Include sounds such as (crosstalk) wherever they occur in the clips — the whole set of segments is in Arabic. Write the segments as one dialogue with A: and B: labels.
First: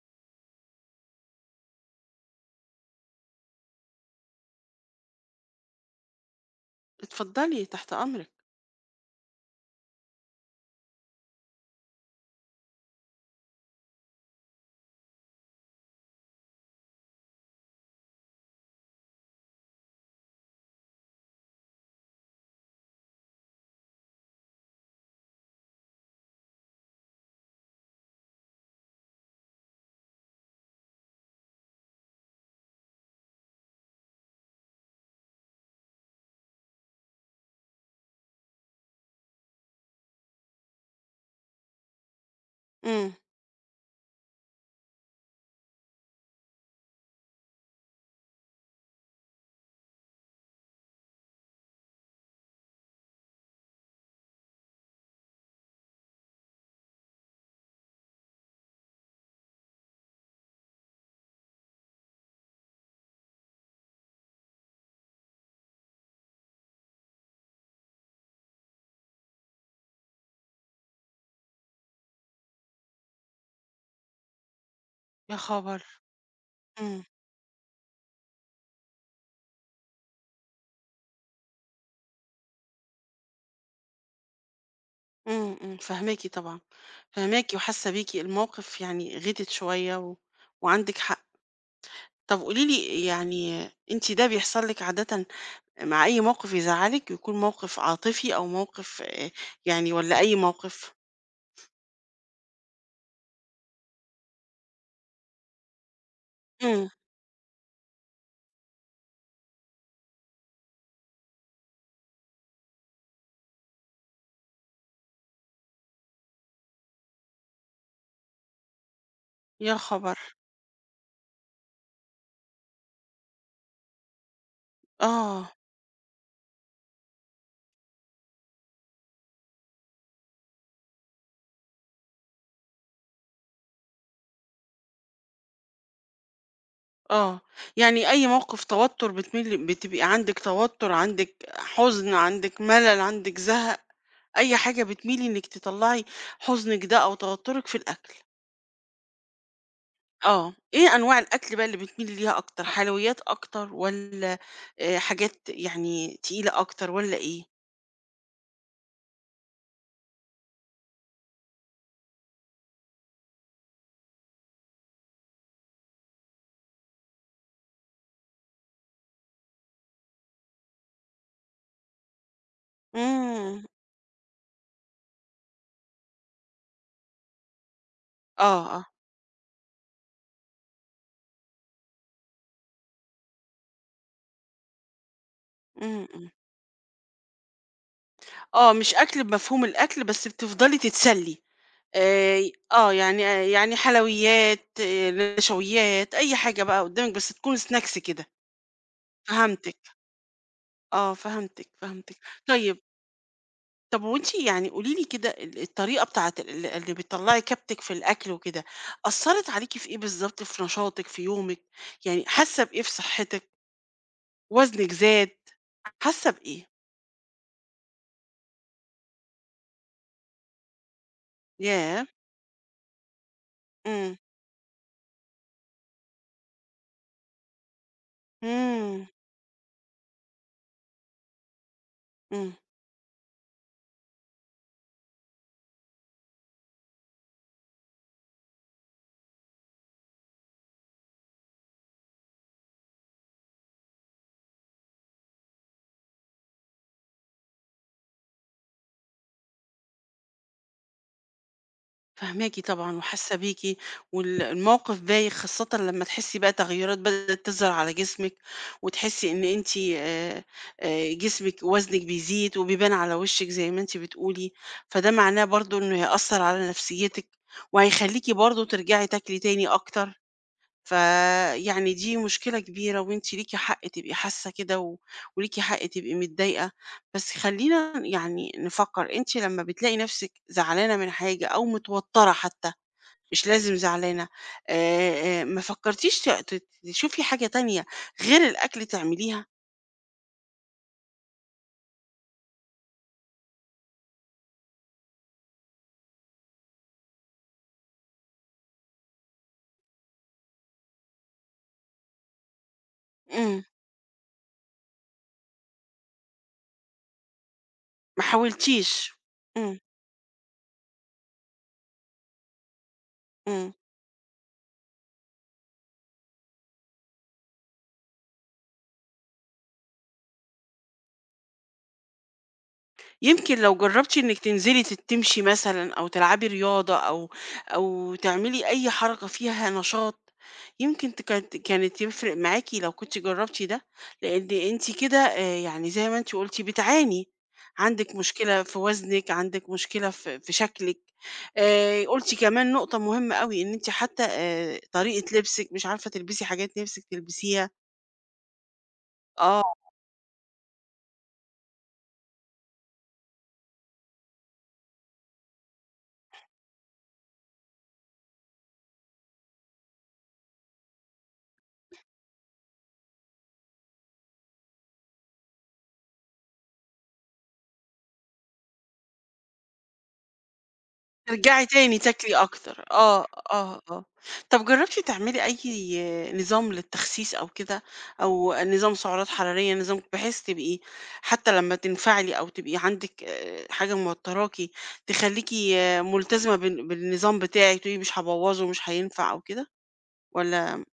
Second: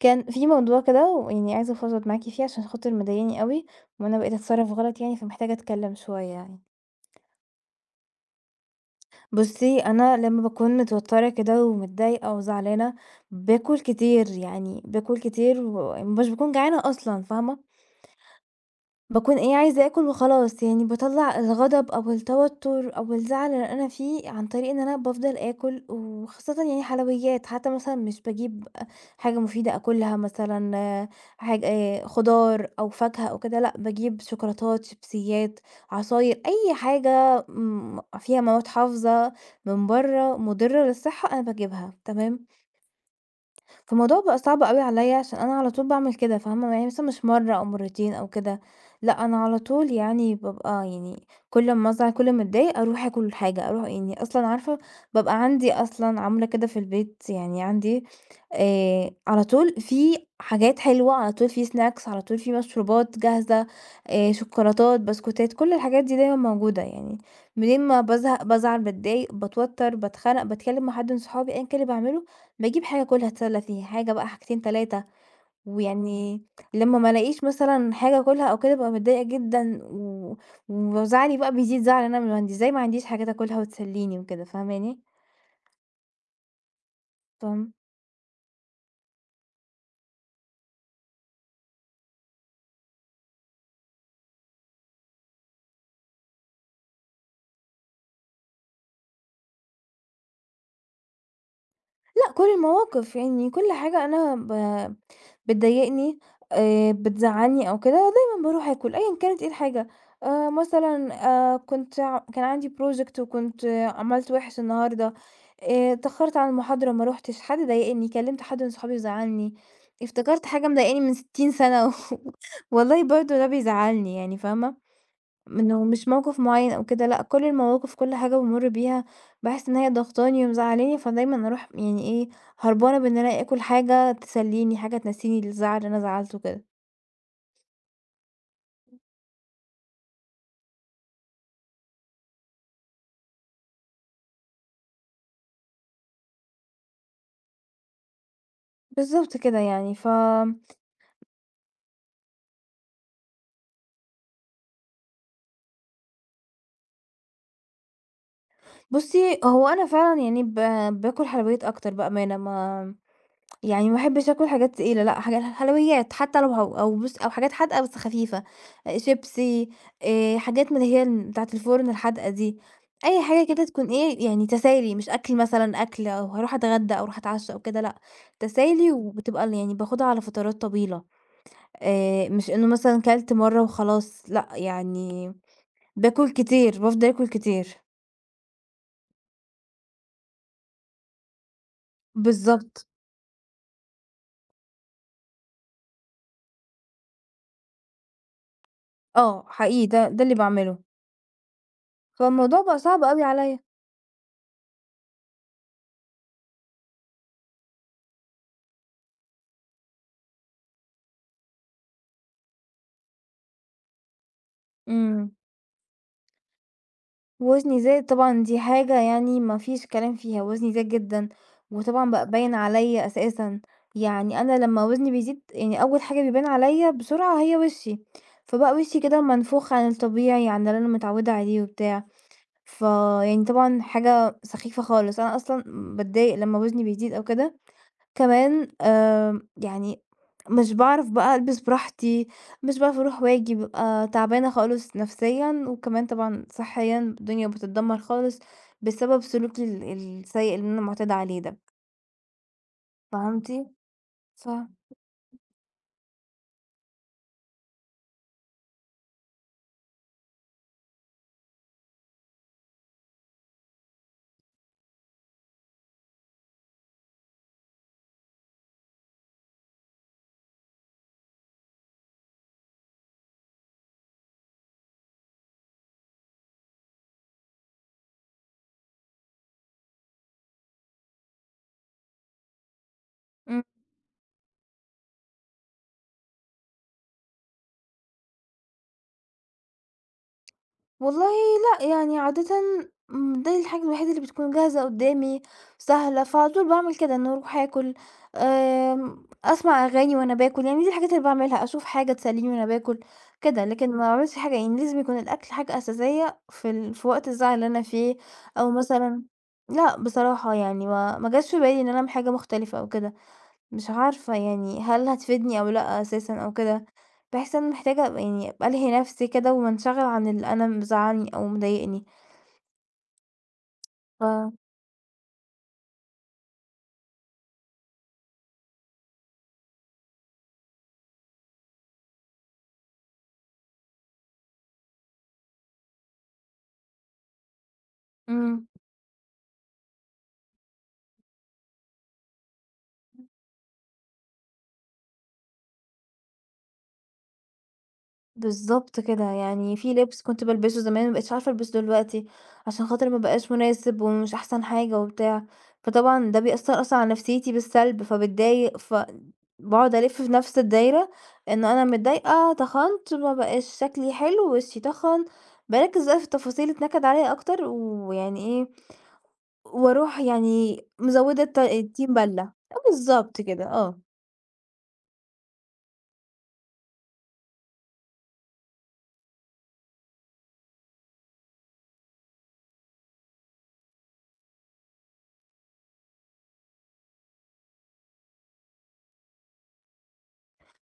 A: كان في موضوع كده ويعني عايزة أفضفض معاكِ فيه عشان خاطر مضايقني أوي، وأنا بقيت أتصرّف غلط يعني، فمحتاجة أتكلم شوية يعني.
B: اتفضلي، تحت أمرِك.
A: بُصّي، أنا لمّا باكون متوترة كده، ومتضايقة وزعلانة، باكل كتير، يعني باكل كتير ومش باكون جعانة أصلًا، فاهمة؟ باكون إيه عايزة آكُل وخلاص يعني باطَلّع الغضب أو التوتر أو الزعل اللي أنا فيه، عن طريق إن أنا بافضل آكل، وخاصةً يعني حلويات، حتى مثلًا مش باجيب أ حاجة مفيدة آكُلها مثلًا حاجة خُضار أو فاكهة أو كده، لأ باجيب شوكولاتات، شيبسيات، عصاير، أي حاجة، امم فيها مواد حافظة، من برّه مُضرّة للصحة أنا باجيبها، تمام؟
B: امم.
A: فالموضوع بقى صعب أوي عليَّ عشان أنا على طول باعمل كده فاهمة، يعني مش مرّة أو مرتين أو كده، لأ أنا على طول يعني بابقى يعني كل أمّا أزعل، كل أمّا أتضايق، أرُوح آكُل حاجة أرُوح يعني أصلًا عارفة بابقى عندي أصلًا عاملة كده في البيت يعني عندي آآ، على طول في حاجات حلوة، على طول في snacks، على طول في مشروبات جاهزة، آآ، شوكولاتات، بسكوتات، كُلّ الحاجات دي دايمًا موجودة، يعني منين ما بازهق، بازعل، باتضايق، باتوتر، باتخنق باتكلم مع حد من صحابي أيًا كان اللي باعملُه، باجيب حاجة آكُلها أتسلّى فيها، حاجة بقى حاجتين 3
B: يا خبر!
A: ويعني لمّا
B: امم.
A: ما ألاقيش مثلًا حاجة آكُلها أو كده، بابقى متضايقة جدًا، و وزعلي بقى بيزيد زعل إن أنا من إزاي ما عنديش حاجات آكُلها وتسلّيني وكده، فاهماني؟
B: امم، امم، فاهماكِ طبعًا، فاهماكِ
A: (unintelligible)
B: وحاسة بيكِ، الموقف يعني غِتت شوية و وعندِك حق، طَب قولي لي يعني أنتِ ده بيحصل لِك عادةً مع أي موقف يزعّلِك يكون موقف عاطفي أو موقف يعني والَّا أي موقف؟
A: لأ، كل المواقف يعني كل حاجة أنا ب بتضايقني
B: إمم.
A: آآ، بتزعلني أو كده، دايمًا باروح آكُل أيًا كانت إيه الحاجة آآ، مثلًا آآ كنت كان عندي project وكنت عملت وِحِش النهاردة آآ، اتأخرت على المحاضرة ما رُحتش حد ضايقني كلمت حد من صحابي وزعلني.
B: يا خبر.
A: افتكرت حاجة مضايقاني من 60 سنة و (chuckles) والله برضه ده بيزعلني يعني فاهمة؟
B: آه.
A: منه مش موقف معين أو كده لأ كل المواقف كل حاجة بامُر بيها باحس إن هي ضاغطاني ومزعلاني، فدايمًا أروح يعني إيه هربانة بإن أنا آكُل حاجة تسلِّيني حاجة تنسيني الزعل اللي أنا زعلته وكده.
B: آه، يعني أي موقف توتر بتميلي بتبقى عندِك توتر عندِك حزن عندِك ملل عندِك زهق، أي حاجة بتميلي إنك تطلعي حزنِك ده أو توترِك في الأكل.
A: بالضبط كده يعني، ف
B: آه، إيه أنواع الأكل بقى اللي بتميلي ليها أكتر حلويات أكتر والّا آآ، حاجات يعني تقيلة أكتر والّا إيه؟
A: بُصي، هو أنا فعلًا يعني ب باكُل حلويات أكتر بأمانة ما يعني ما احبش أكُل حاجات تقيلة لأ حاجات حلويات حتى لو هو أو بُصي أو حاجات حادقة بس خفيفة، شيبسي آآ، حاجات من اللي هي بتاعة الفُرن الحادقة دي، أي حاجة
B: إمم.
A: كده تكون إيه يعني تسالي مش أكل مثلًا أكل أو هاروح اتغدى أو هاروح أتعشى أو كده، لأ
B: آه، آه.
A: تسالي وبتبقى يعني باخدها على فترات طويلة آآ، مش إنه مثلًا كَلَت مرة وخلاص، لأ يعني
B: إمم،
A: باكُل
B: إمم.
A: كتير، بافضل أكُل كتير.
B: آه، مش أكل بمفهوم الأكل بس بتفضلي تتسلي آآ،
A: بالضبط.
B: آه، يعني يعني حلويات، نشويات، أي حاجة بقى قدامِك بس تكون Snacks كده،
A: آه،
B: فهمتِك،
A: حقيقي، ده ده اللي باعمله.
B: آه فهمتِك، فهمتِك،
A: فالموضوع بقى
B: طيب
A: صعب أوي عليّا.
B: طب هو أنتِ يعني قولي لي كده ال الطريقة بتاعة ال اللي بتطلّعي كبتِك في الأكل وكده، أثرت عليكِ في إيه بالضبط في نشاطِك في يومِك، يعني حاسة بإيه في صحتِك؟ وزنِك زاد،
A: إمم.
B: حاسة بإيه؟
A: وزني زاد طبعًا، دي حاجة يعني ما فيش كلام فيها، وزني زاد جدًا،
B: ياه!
A: وطبعًا بقى باين عليّا أساسًا،
B: إمم.
A: يعني أنا لمّا وزني بيزيد يعني أول حاجة بيبان عليّا بسرعة هي وشي، فبقى وشي
B: إمم.
A: كده منفوخ عن الطبيعي عن اللي أنا متعودة عليه وبتاع،
B: إمم.
A: فيعني طبعًا حاجة سخيفة خالص، أنا أصلًا باتضايق لمّا وزني بيزيد أو كده، كمان آمم، يعني مش باعرف بقى ألبس براحتي مش باعرف أروح وآجي، ببقى تعبانة خالص نفسيًا وكمان طبعًا صِحيًا الدنيا بتتدمر خالص، بسبب سلوكي ال السيء اللي أنا معتادة عليه ده.
B: فاهماكِ طبعًا، وحاسة
A: فهمتِ؟
B: بيكِ، وال
A: فا
B: الموقِف بايخ خاصةً لمّا تحسي بقى تغييرات بدأت تظهر على جسمِك، وتحسي إن أنتِ آآ آآ، جسمِك وزنِك بيزيد وبيبان على وشِك زي ما أنتِ بتقولي، فده معناه برضه إنه هيأثر على نفسيتِك، وهيخليكِ برضه ترجعي تاكلي تاني أكتر، فيعني دي مشكلة كبيرة وأنتِ ليكِ حق تبقي حاسة كده، و وليكِ حق تبقي متضايقة، بس خلينا يعني نفكر أنتِ لمّا بتلاقي نفسِك زعلانة من حاجة أو متوترة حتى مش
A: إمم.
B: لازم زعلانة آآ، ما فكرتيش ت تشوفي حاجة تانية غير الأكل تعمليها؟
A: والله لأ، يعني عادةً دي الحاجة الوحيدة اللي بتكون جاهزة قدَّامي سهلة، فعلى طول باعمِل كده إني أروح آكل آمم، أسمع أغاني وأنا باكل، يعني دي الحاجات اللي باعملها أشوف حاجة تسلِّيني وأنا باكل
B: إمم.
A: كده، لكن ما باعملش حاجة يعني لازم يكون الأكل حاجة أساسية في ال في وقت الزعل اللي أنا فيه
B: ما
A: أو
B: حاولتيش،
A: مثلًا
B: إمم.
A: لأ بصراحة يعني ما ما جاش في بالي إن أنا اعمِل حاجة مختلفة أو كده
B: إمم.
A: مش عارفة يعني هل هتفيدني أو لأ أساسًا أو كده، باحس إن أنا محتاجة يعني ألهي نفسي كده وانشغل عن اللي أنا مزعلني أو مضايقني.
B: يمكن لو جربتِ إنِك
A: ف
B: تنزلي تت تمشي مثلًا أو تلعبي رياضة أو أو تعملي أي حركة فيها نشاط، يمكن تك كانت يفرق معاكِ لو كنتِ جربتِ ده، لإن أنتِ كده آآ، يعني زي ما أنتِ قلتِ بتعاني، عندٍك مشكلة
A: إمم.
B: في وزنِك عندِك مشكلة في في شكلِك آآ، قلتِ كمان نقطة مهمة أوي إن أنتِ حتى آآ، طريقة لبسِك مش عارفة تلبسي حاجات نفسِك تلبسيها.
A: بالضبط كده،
B: آه.
A: يعني في لِبس كنت بالبِسُه زمان ما بقِيتش عارفة ألبسُه دلوقتي، عشان خاطر ما بقاش مناسب ومش أحسن حاجة وبتاع، فطبعًا ده بيأثّر أصلًا على نفسيتي بالسَلب فباتضايق فأ باقعد ألِفّ في نفس الدايرة، إنه أنا متضايقة تَخَنت ما بقاش شكلي حلو، وشي تَخَن بارَكِّز بقى في التفاصيل اللي تنَكِّد عليَّ أكتر، ويعني إيه، وأرُوح يعني مزوِّدة الطَ
B: ترجعي تاني
A: الطين
B: تاكلي
A: بَلّة، أه
B: أكتر، آه،
A: بالضبط كده،
B: آه،
A: آه.
B: آه طَب جرّبتِ تعملي أي نظام للتخسيس أو كده؟ أو نظام سُعرات حرارية، نظام بحيث تبقي حتى لمّا تنفعلي أو تبقى عندِك آآ، حاجة موتراكِ، تخليكِ ملتزمة بال بالنظام بتاعِك، وتقولي مش هابوّظُه مش هينفع أو كده؟ والَّا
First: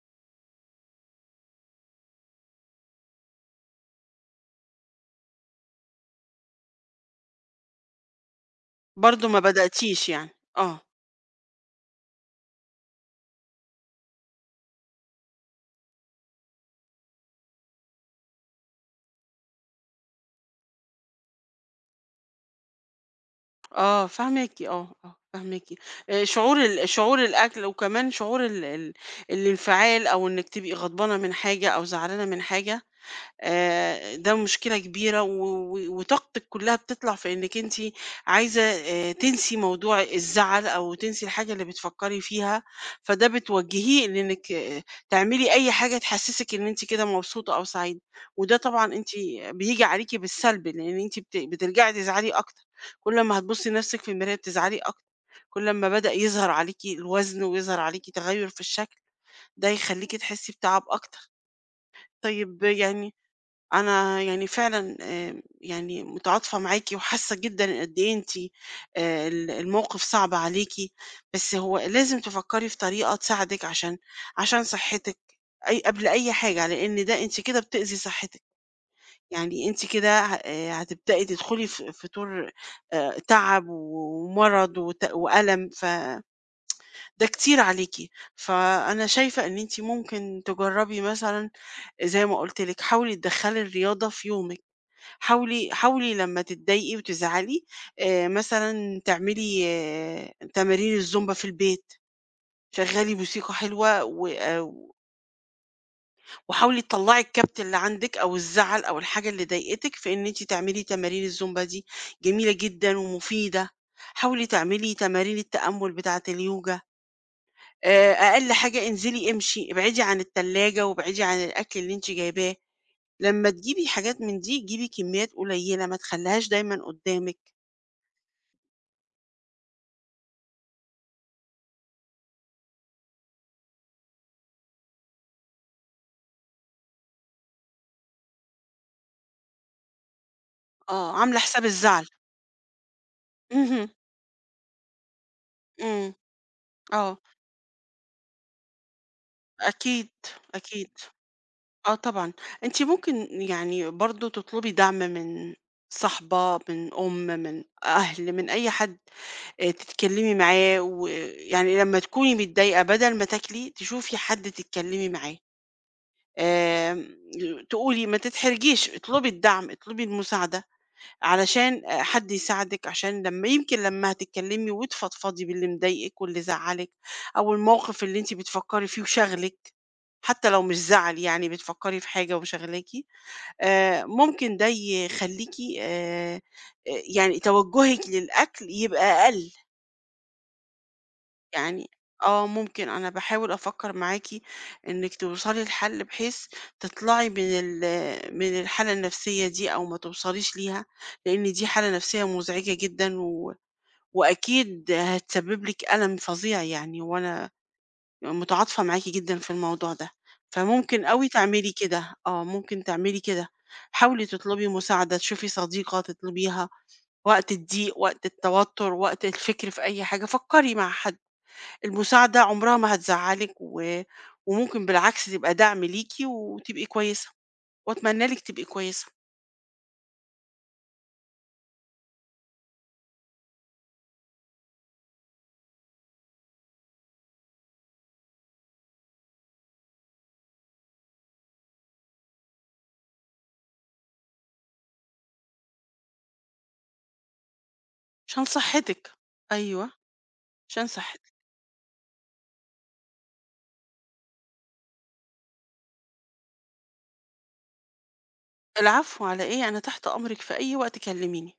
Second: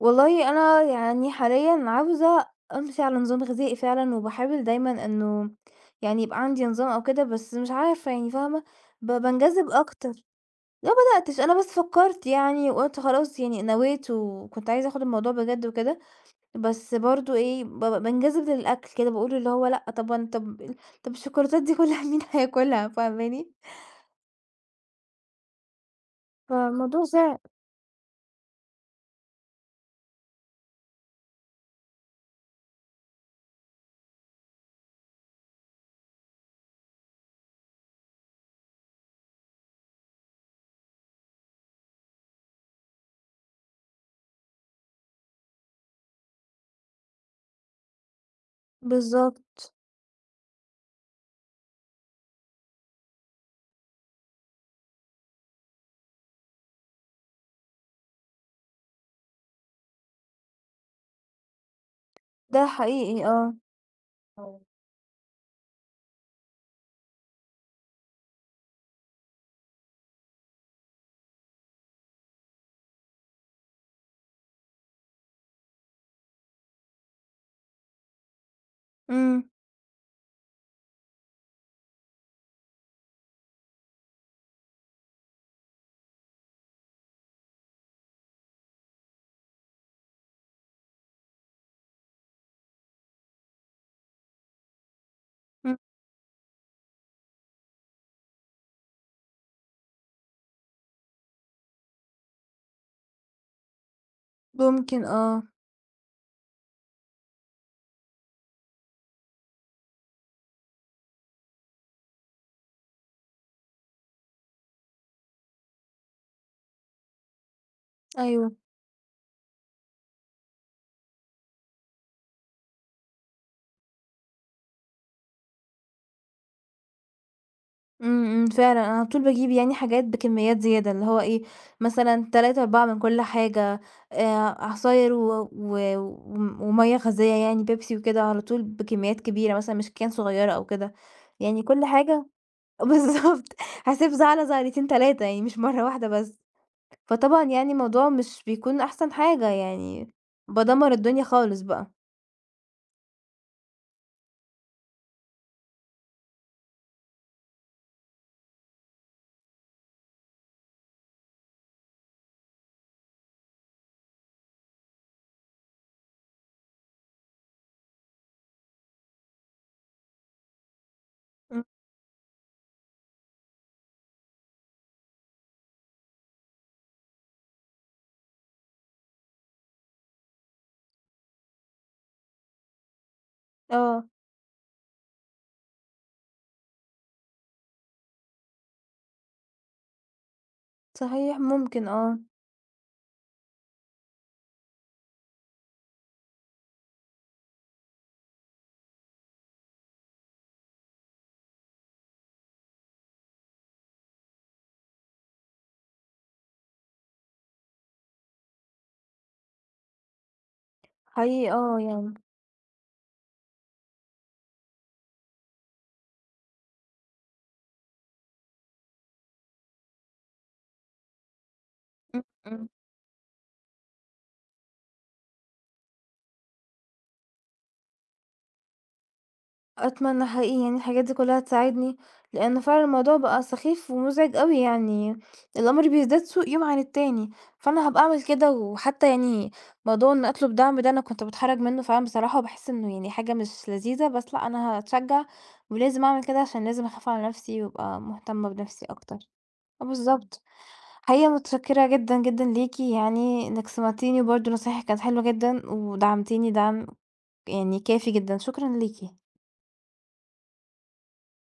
A: والله أنا يعني حاليًا عاوزة أمشي على نظام غذائي فعلًا، وباحاول دايمًا إنه يعني يبقى عندي نظام أو كده، بس مش عارفة يعني فاهمة، ب
B: برضه ما
A: بانجذِب
B: بدأتيش
A: أكتر،
B: يعني؟ آه.
A: ما بدأتش أنا بس فكّرت يعني وقُلت خلاص يعني نويت وكنت عايزة آخد الموضوع بجد وكده، بس برضه إيه بابقى بانجذب للأكل كده، باقول اللي هو لأ طَب وأنا طَب ال طَب الشوكولاتات دي كُلّها مين هياكُلها؟ فاهماني؟
B: آه فاهماكِ، آه، آه فاهماكِ، آآ شعور ال
A: فالموضوع
B: شعور
A: صِعِب.
B: الأكل وكمان شعور ال ال الانفعال أو إنِّك تبقي غضبانة من حاجة، أو زعلانة من حاجة آآ، ده مشكلة كبيرة و وطاقتثك كُلّها بتطلع في إنِّك أنتِ عايزة تنسي موضوع الزعل، أو تنسي الحاجة اللي بتفكّري فيها فدَه بتوجّهيه بإنِّك تعملي أي حاجة تحسِّسِك إن أنتِ كده مبسوطة أو سعيدة، وده طبعًا أنتِ
A: بالضبط.
B: بييجي عليكِ بالسَلْب لأن أنتِ بت بترجعي تزعلي أكتر، كل أمّا هتبُصّي لنَفسِك في المراية بتزعلي أكتر، كُلّ أما بدأ يظهر عليكِ الوزن ويظهر عليكِ تغيُّر في الشكل، ده هيخليكِ تحسّي بتَعَب أكتر، طيب
A: ده
B: يعني
A: حقيقي، آه،
B: أنا يعني
A: آه.
B: فعلًا آآ، يعني متعاطفة معاكِ وحاسة جدًا قد إيه أنتِ آآ، ال الموقف صَعب عليكِ، بس هو لازم تفكّري في طريقة تساعدِك عشان عشان صحِّتِك أي قبل أي حاجة، لأن ده أنتِ كده بتؤذي صحِّتِك،
A: امم.
B: يعني أنتِ كده ه هتبدئي تدخلي ف في دور آآ، تَعَب ومَرَض وت وأَلَم، ف (tsk) ده كتير عليكِ فأنا شايفة إن أنتِ ممكن تجربي مثلًا زي ما قلت لِك، حاولي تدخّلي الرياضة في يومِك حاولي
A: امم.
B: حاولي لمّا تتضايقي وتزعلي آآ، مثلًا تعملي تمارين الزومبا في البيت، شغّلي موسيقى حلوة، وآآ، و
A: ممكن، آه.
B: وحاولي تطلعي الكبت اللي عندِك أو الزعل أو الحاجة اللي ضايقتك، في إن أنتِ تعملي تمارين الزومبا دي جميلة جدًا ومفيدة. حاولي تعملي تمارين التأمل بتاعة اليوجا. آآ، أقل
A: أيوه.
B: حاجة انزلي امشي ابعدي عن التلاجة وابعدي عن الأكل اللي أنتِ جايباه، لما تجيبي حاجات من دي جيبي كميات قليلة ما تخليهاش دايمًا قدامِك.
A: إمم، إمم، فعلًا أنا على طول باجيب يعني حاجات بكميات زيادة، اللي هو إيه مثلًا 3 4 من كل حاجة آآ عصاير و و ومَيَّة غازية يعني بيبسي وكده على طول بكميات كبيرة، مثلًا مش cane صغيرة أو كده
B: آه، عاملة
A: يعني
B: حساب
A: كل
B: الزعل.
A: حاجة بالضبط
B: اهم.
A: حسب زعلة زعلتين 3 يعني مش مرة واحدة
B: امم،
A: بس.
B: آه
A: فطبعًا يعني الموضوع مش بيكون أحسن حاجة
B: أكيد،
A: يعني
B: أكيد،
A: بادمر الدنيا خالص بقى.
B: آه طبعًا، أنتِ ممكن يعني برضه تطلبي دعم من صاحبة، من أم، من أهل، من أي حد آآ، تتكلمي معاه ويعني لمّا تكوني متضايقة بدل ما تاكلي، تشوفي حد تتكلمي معاه. آآ، تقولي ما تتحرجيش اطلبي الدعم اطلبي المساعدة،
A: إمم.
B: علشان حد يساعدِك، عشان لما يمكن لما هتتكلمي وتفضفضي باللي مضايقِك واللي زعلِّك أو الموقف اللي أنتِ بتفكري فيه وشاغلِك، حتى لو مش زعل يعني بتفكري في حاجة وشغلاكِ آآ،
A: آه.
B: ممكن دي يخليكِ آآ، يعني توجهِك للأكل يبقى أقل.
A: صحيح، ممكن،
B: يعني
A: آه.
B: آه، ممكن أنا باحاول أفكر معاكِ، إنك توصلي لحل بحيث تطلعي من ال من الحالة النفسية دي أو ما توصليش ليها، لأن دي حالة نفسية مزعجة جدًا، و وأكيد هتسبب لِك ألم فظيع يعني وأنا متعاطفة معاكِ جدًا في الموضوع ده، فممكن أوي
A: حقيقي
B: تعملي
A: آه،
B: كده،
A: يعني.
B: آه، ممكن تعملي كده حاولي تطلبي مساعدة، تشوفي صديقة تطلبيها وقت الضيق وقت التوتر وقت الفكر في أي حاجة فكري مع حد،
A: إمم،
B: المساعدة
A: إمم.
B: عمرها ما هتزعلِك، و وممكن بالعكس تبقى دعم ليكِ، وتبقي كويسة، وأتمنى لِك تبقى كويسة.
A: أتمنى حقيقي إن الحاجات دي كلها تساعدني، لأن فعلًا الموضوع بقى سخيف ومزعج أوي يعني، الأمر بيزداد سوء يوم عن التاني، فأنا هابقى أعمل كده وحتى يعني موضوع إن أطلب دعم ده أنا كنت باتحرج منه فعلًا بصراحة، باحس إنه يعني حاجة مش لذيذة، بس لا أنا هاتشجع ولازم أعمل كده عشان لازم أخاف على نفسي وأبقى
B: عشان
A: مهتمة بنفسي
B: صحتِك،
A: أكتر، آه
B: أيوه،
A: بالضبط،
B: عشان
A: حقيقي
B: صحتِك.
A: متشكرة جدًا، جدًا ليكِ يعني، إنِّك سمعتيني، برضه نصايحِك كانت حلوة جدًا، ودعمتيني دعم يعني كافي جدًا، شكرًا ليكِ.
B: العفو على إيه، أنا تحت أمرِك في أي وقت كلميني.